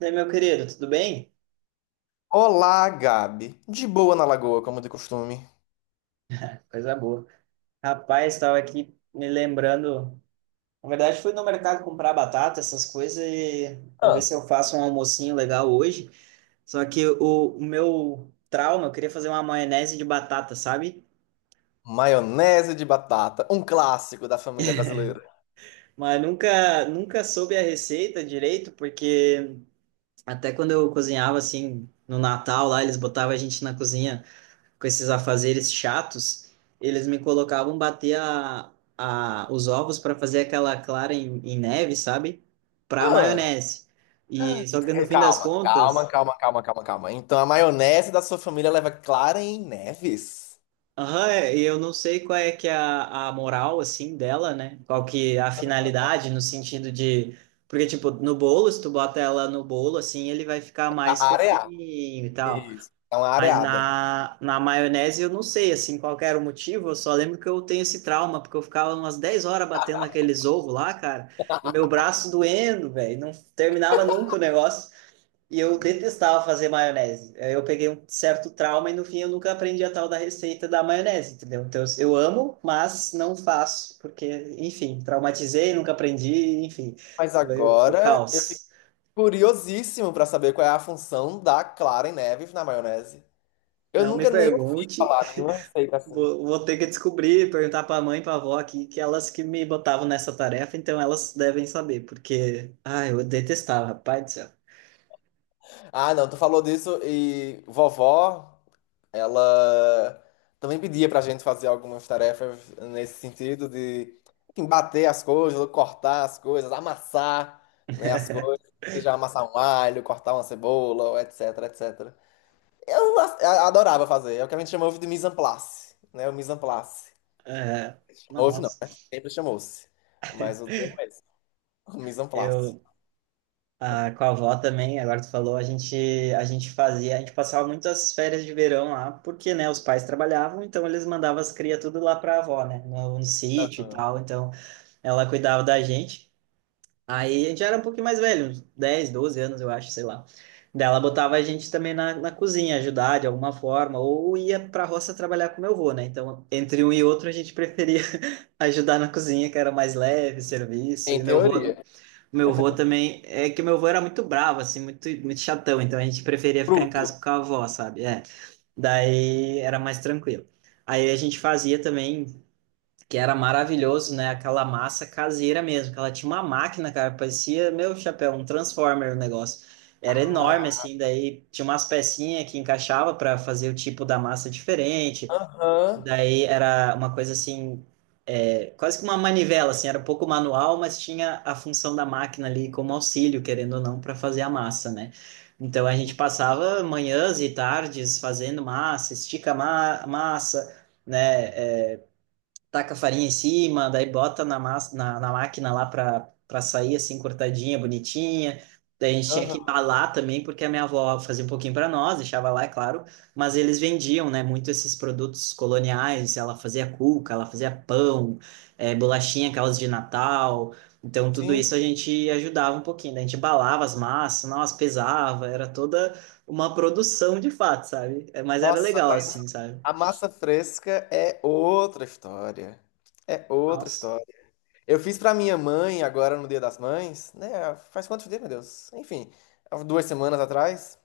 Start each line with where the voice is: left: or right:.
right: E aí, meu querido, tudo bem?
left: Olá, Gabi. De boa na lagoa, como de costume.
right: Coisa boa. Rapaz, estava aqui me lembrando. Na verdade, fui no mercado comprar batata, essas coisas, e vou ver se
left: Ah,
right: eu faço um almocinho legal hoje. Só que o meu trauma, eu queria fazer uma maionese de batata, sabe?
left: maionese de batata, um clássico da família brasileira.
right: Mas nunca, nunca soube a receita direito, porque até quando eu cozinhava assim no Natal lá, eles botavam a gente na cozinha com esses afazeres chatos. Eles me colocavam bater os ovos para fazer aquela clara em neve, sabe? Para
left: Ah,
right: maionese. E só que no fim das
left: calma, calma,
right: contas,
left: calma, calma, calma, calma. Então a maionese da sua família leva clara em neves?
right: aham, é, e eu não sei qual é que é a moral assim dela, né? Qual que é a finalidade no sentido de, porque tipo, no bolo, se tu bota ela no bolo assim, ele vai ficar mais
left: A areá.
right: fofinho e tal.
left: Isso. É uma
right: Mas
left: areada.
right: na maionese eu não sei, assim, qual que era o motivo. Eu só lembro que eu tenho esse trauma, porque eu ficava umas 10 horas batendo aqueles ovos lá, cara, e meu braço doendo, velho, não terminava nunca o negócio, e eu detestava fazer maionese. Aí eu peguei um certo trauma e no fim eu nunca aprendi a tal da receita da maionese, entendeu? Então eu amo, mas não faço, porque, enfim, traumatizei, nunca aprendi, enfim,
left: Mas
right: foi o
left: agora eu fiquei
right: caos.
left: curiosíssimo pra saber qual é a função da clara em neves na maionese. Eu
right: Não me
left: nunca nem ouvi
right: pergunte.
left: falar nenhuma receita assim.
right: Vou ter que descobrir, perguntar para a mãe e para a avó aqui, que elas que me botavam nessa tarefa, então elas devem saber, porque, ai, eu detestava, rapaz do céu.
left: Ah, não, tu falou disso e vovó. Ela também pedia pra gente fazer algumas tarefas nesse sentido de enfim, bater as coisas, cortar as coisas, amassar, né, as coisas, seja amassar um alho, cortar uma cebola, etc, etc. Adorava fazer, é o que a gente chamava de mise en place, né, o mise en place.
right: É,
left: Hoje não,
right: nossa,
left: né? Sempre chamou-se, mas o termo é esse, o mise en place.
right: eu com a avó também. Agora tu falou, a gente fazia, a gente passava muitas férias de verão lá, porque, né, os pais trabalhavam, então eles mandavam as crias tudo lá para a avó, né, no sítio e
left: Aham.
right: tal, então ela cuidava da gente. Aí a gente era um pouquinho mais velho, uns 10, 12 anos, eu acho, sei lá. Daí ela botava a gente também na cozinha, ajudar de alguma forma, ou ia pra roça trabalhar com meu avô, né? Então, entre um e outro, a gente preferia ajudar na cozinha, que era mais leve, serviço.
left: Em
right: E meu avô,
left: teoria.
right: meu avô também, é que meu avô era muito bravo, assim, muito, muito chatão, então a gente preferia ficar em
left: Fruto.
right: casa com a avó, sabe? É. Daí era mais tranquilo. Aí a gente fazia também, que era maravilhoso, né? Aquela massa caseira mesmo, que ela tinha uma máquina, cara, parecia, meu chapéu, um Transformer o negócio. Era enorme,
left: Ah,
right: assim, daí tinha umas pecinhas que encaixava para fazer o tipo da massa diferente, e
left: aham,
right: daí era uma coisa assim, é, quase que uma manivela, assim, era um pouco manual, mas tinha a função da máquina ali como auxílio, querendo ou não, para fazer a massa, né? Então a gente passava manhãs e tardes fazendo massa, estica ma massa, né? Taca a farinha em cima, daí bota na máquina lá pra sair assim, cortadinha, bonitinha. Daí a gente tinha
left: aham.
right: que embalar também, porque a minha avó fazia um pouquinho pra nós, deixava lá, é claro, mas eles vendiam, né, muito esses produtos coloniais. Ela fazia cuca, ela fazia pão, bolachinha, aquelas de Natal. Então tudo
left: Sim.
right: isso a gente ajudava um pouquinho, né? A gente embalava as massas, nós pesava, era toda uma produção de fato, sabe? Mas era
left: Nossa,
right: legal assim, sabe?
left: a massa fresca é outra história. É outra
right: Nossa.
left: história. Eu fiz pra minha mãe agora no Dia das Mães, né? Faz quantos dias, meu Deus? Enfim, há 2 semanas atrás,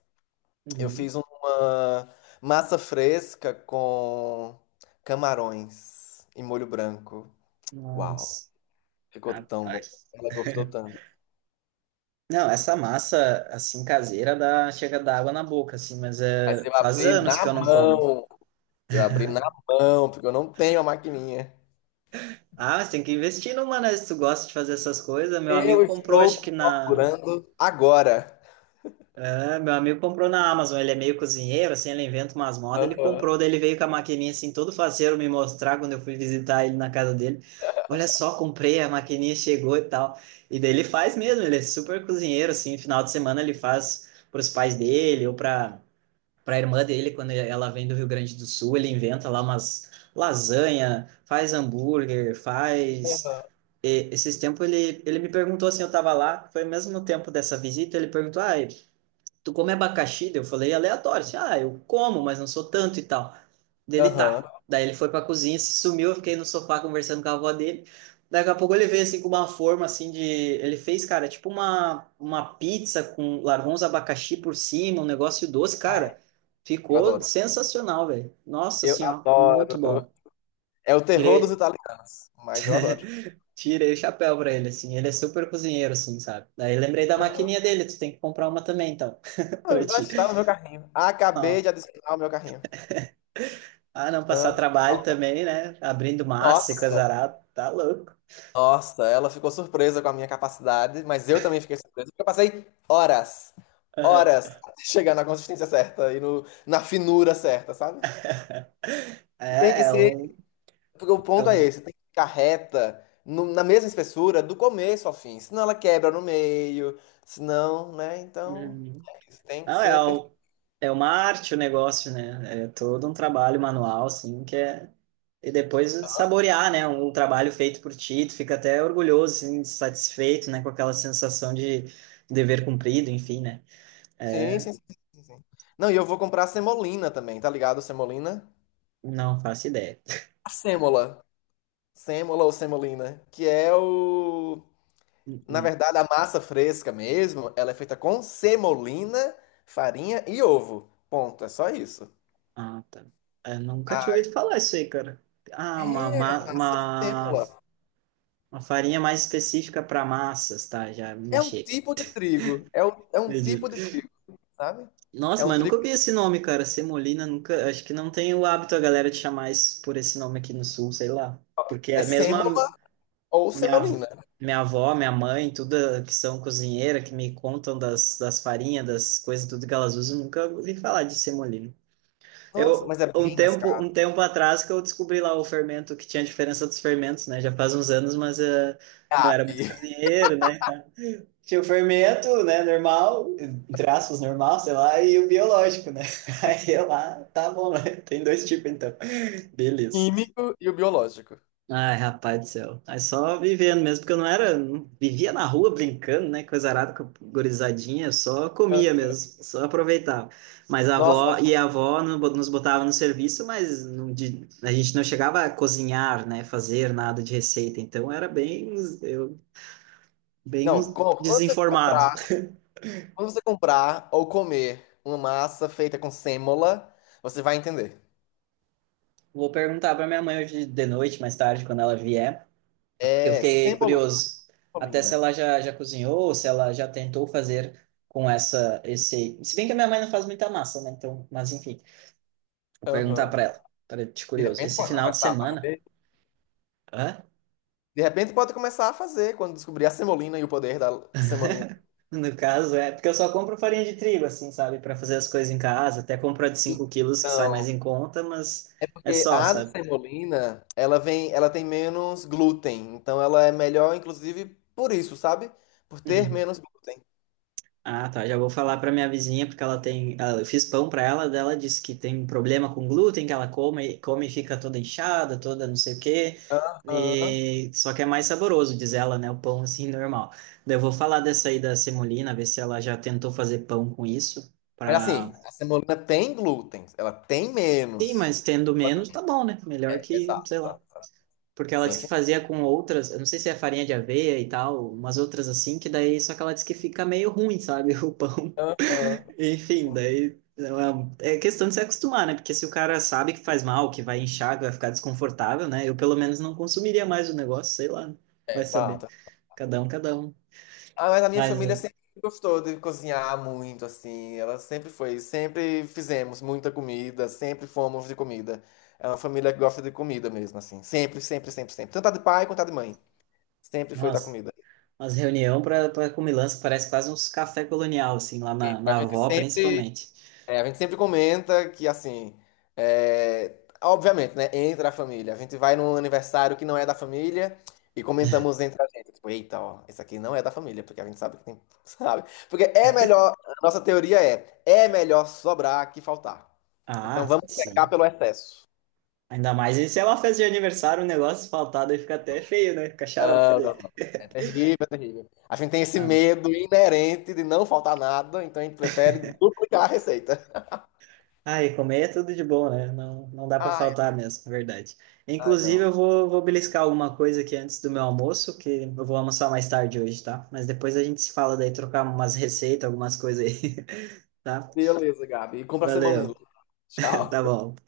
left: eu
right: Uhum.
left: fiz uma massa fresca com camarões e molho branco. Uau,
right: Nossa.
left: ficou tão bom.
right: Rapaz.
left: Ela gostou tanto.
right: Não, essa massa, assim, caseira, dá, chega a dar água na boca, assim, mas
left: Mas
right: é,
left: eu
right: faz
left: abri
right: anos que
left: na
right: eu não como.
left: mão. Eu abri na mão, porque eu não tenho a maquininha.
right: Ah, mas tem que investir numa, né? Se tu gosta de fazer essas coisas, meu amigo
left: Eu
right: comprou, acho que
left: estou
right: na,
left: procurando agora.
right: é, meu amigo comprou na Amazon. Ele é meio cozinheiro, assim, ele inventa umas modas, ele comprou.
left: Aham.
right: Daí ele veio com a maquininha, assim, todo faceiro me mostrar quando eu fui visitar ele na casa dele. Olha só, comprei, a maquininha chegou e tal. E daí ele faz mesmo, ele é super cozinheiro, assim. Final de semana ele faz pros pais dele ou pra para a irmã dele, quando ela vem do Rio Grande do Sul. Ele inventa lá umas lasanha, faz hambúrguer, faz. E, esses tempos ele me perguntou assim, eu tava lá, foi mesmo no tempo dessa visita, ele perguntou, ah, tu come abacaxi? Daí eu falei aleatório, assim, ah, eu como, mas não sou tanto e tal. Dele
left: Aham.
right: tá. Daí ele foi pra cozinha, se sumiu, eu fiquei no sofá conversando com a avó dele. Daqui a pouco ele veio assim com uma forma assim de. Ele fez, cara, tipo uma pizza com. Largou uns abacaxi por cima, um negócio doce,
left: Ai,
right: cara.
left: eu
right: Ficou
left: adoro.
right: sensacional, velho. Nossa
left: Eu
right: senhora, muito
left: adoro.
right: bom.
left: É o terror dos
right: Tirei,
left: italianos, mas eu adoro.
right: tirei o chapéu pra ele, assim. Ele é super cozinheiro, assim, sabe? Daí lembrei da maquininha dele, tu tem que comprar uma também, então, pra
left: Ah, já
right: ti.
left: está no meu carrinho. Acabei de
right: Ah,
left: adicionar o meu carrinho.
right: Ah, não
left: Não.
right: passar trabalho também, né? Abrindo massa e coisa
left: Nossa,
right: arada, tá louco.
left: nossa, ela ficou surpresa com a minha capacidade, mas eu também fiquei surpresa, porque eu passei horas, horas,
right: Aham.
left: até chegar na consistência certa e no, na finura certa, sabe? Tem
right: É,
left: que
right: é
left: ser,
right: um,
left: porque o
right: é
left: ponto é
right: um.
left: esse, tem que ficar reta, na mesma espessura, do começo ao fim, senão ela quebra no meio, senão, né, então...
right: Uhum.
left: Isso tem que
right: Não, é
left: ser perfeito.
right: um, é uma arte o negócio, né? É todo um trabalho manual, assim, que é, e depois saborear, né? Um trabalho feito por ti, tu fica até orgulhoso, assim, satisfeito, né? Com aquela sensação de dever cumprido, enfim, né?
left: Sim,
right: É,
left: sim, sim, sim, sim. Não, e eu vou comprar semolina também, tá ligado? Semolina.
right: não faço ideia.
left: A sêmola. Sêmola ou semolina, que é o... Na verdade, a massa fresca mesmo, ela é feita com semolina, farinha e ovo. Ponto, é só isso.
right: Ah, tá. Eu nunca tinha
left: Ah,
right: ouvido falar isso aí, cara. Ah,
left: é massa sêmola.
right: uma farinha mais específica para massas, tá? Já me
left: É um
right: achei aqui.
left: tipo de trigo. É um
right: Entendi.
left: tipo de trigo, sabe? É
right: Nossa,
left: um
right: mas nunca
left: trigo.
right: ouvi esse nome, cara. Semolina, nunca. Acho que não tem o hábito a galera de chamar isso por esse nome aqui no sul, sei lá. Porque
left: É
right: é mesmo a
left: sêmola ou
right: minha, av-
left: semolina.
right: minha avó, minha mãe, tudo que são cozinheira, que me contam das, das farinhas, das coisas, tudo que elas usam, nunca ouvi falar de semolina.
left: Nossa,
right: Eu,
left: mas é
right: um
left: bem mais
right: tempo,
left: caro.
right: um tempo atrás que eu descobri lá o fermento, que tinha a diferença dos fermentos, né? Já faz uns anos, mas não era muito
left: Cabe.
right: cozinheiro, né? Tinha o fermento, né, normal, entre aspas, normal, sei lá, e o biológico, né? Aí eu lá, tá bom, né? Tem dois tipos então. Beleza.
left: Químico e o biológico.
right: Ai, rapaz do céu. Aí só vivendo mesmo, porque eu não era, não, vivia na rua brincando, né? Coisa arada, com a gurizadinha, eu só comia mesmo, só aproveitava. Mas a
left: Nossa.
right: avó, e a avó nos botava no serviço, mas não, a gente não chegava a cozinhar, né? Fazer nada de receita, então era bem, eu, bem
left: Não, com-
right: desinformado.
left: quando você comprar, ou comer uma massa feita com sêmola, você vai entender.
right: Vou perguntar para minha mãe hoje de noite, mais tarde, quando ela vier. Porque eu
left: É
right: fiquei
left: sêmola de
right: curioso, até se
left: semolina.
right: ela já cozinhou, se ela já tentou fazer com essa, esse. Se bem que a minha mãe não faz muita massa, né? Então, mas enfim, vou perguntar
left: Aham.
right: para ela, para te
left: De
right: curioso.
left: repente
right: Esse
left: pode
right: final de
left: começar a
right: semana,
left: fazer.
right: hã?
left: De repente pode começar a fazer quando descobrir a semolina e o poder da semolina.
right: No caso, é porque eu só compro farinha de trigo, assim, sabe? Para fazer as coisas em casa, até compro a de 5 quilos, que sai mais
left: Então,
right: em conta, mas
left: é
right: é
left: porque
right: só,
left: a de
right: sabe?
left: semolina, ela tem menos glúten, então ela é melhor inclusive por isso, sabe? Por ter
right: Uhum.
left: menos glúten.
right: Ah, tá. Já vou falar pra minha vizinha, porque ela tem. Eu fiz pão pra ela, dela disse que tem problema com glúten, que ela come, come e fica toda inchada, toda não sei o quê.
left: Aham.
right: E, só que é mais saboroso, diz ela, né? O pão assim, normal. Daí eu vou falar dessa aí da semolina, ver se ela já tentou fazer pão com isso.
left: Mas
right: Pra.
left: assim, a semolina tem glúten, ela tem
right: Sim,
left: menos.
right: mas tendo menos, tá bom, né? Melhor que,
left: Exato,
right: sei lá.
left: exato, exato.
right: Porque ela
left: Sim,
right: disse que
left: sim.
right: fazia com outras, eu não sei se é farinha de aveia e tal, umas outras assim, que daí só que ela disse que fica meio ruim, sabe? O pão.
left: Aham.
right: Enfim, daí é é questão de se acostumar, né? Porque se o cara sabe que faz mal, que vai inchar, que vai ficar desconfortável, né? Eu pelo menos não consumiria mais o negócio, sei lá.
left: É,
right: Vai saber.
left: exato.
right: Cada um, cada um.
left: Ah, mas a minha
right: Mas,
left: família
right: é,
left: sempre gostou de cozinhar muito, assim. Ela sempre foi, sempre fizemos muita comida, sempre fomos de comida. É uma família que gosta de comida mesmo, assim. Sempre, sempre, sempre, sempre. Tanto a de pai quanto a de mãe. Sempre foi da
right: nossa,
left: comida.
right: mas reunião para comilança parece quase uns café colonial, assim, lá na,
left: Sempre. A
right: na
left: gente
right: avó,
left: sempre
right: principalmente.
left: É, a gente sempre comenta que, assim, é, obviamente, né? Entra a família. A gente vai num aniversário que não é da família e comentamos entre a gente. Tipo, eita, ó, esse aqui não é da família, porque a gente sabe que tem, sabe? Porque é melhor, a nossa teoria é melhor sobrar que faltar. Então
right: Ah,
left: vamos pecar
right: sim.
left: pelo excesso.
right: Ainda mais e se é uma festa de aniversário, o negócio faltado aí fica até feio, né? Fica xarope
left: Não,
right: daí.
left: não, não. É terrível, é terrível. A gente tem esse
right: Não.
left: medo inerente de não faltar nada, então a gente prefere duplicar a receita.
right: Ah, e comer é tudo de bom, né? Não, não dá para
left: Ai,
right: faltar mesmo, é verdade.
left: ai,
right: Inclusive, eu
left: não.
right: vou beliscar alguma coisa aqui antes do meu almoço, que eu vou almoçar mais tarde hoje, tá? Mas depois a gente se fala daí, trocar umas receitas, algumas coisas aí, tá?
left: Beleza, Gabi. Compra a semana.
right: Valeu,
left: Tchau.
right: tá bom.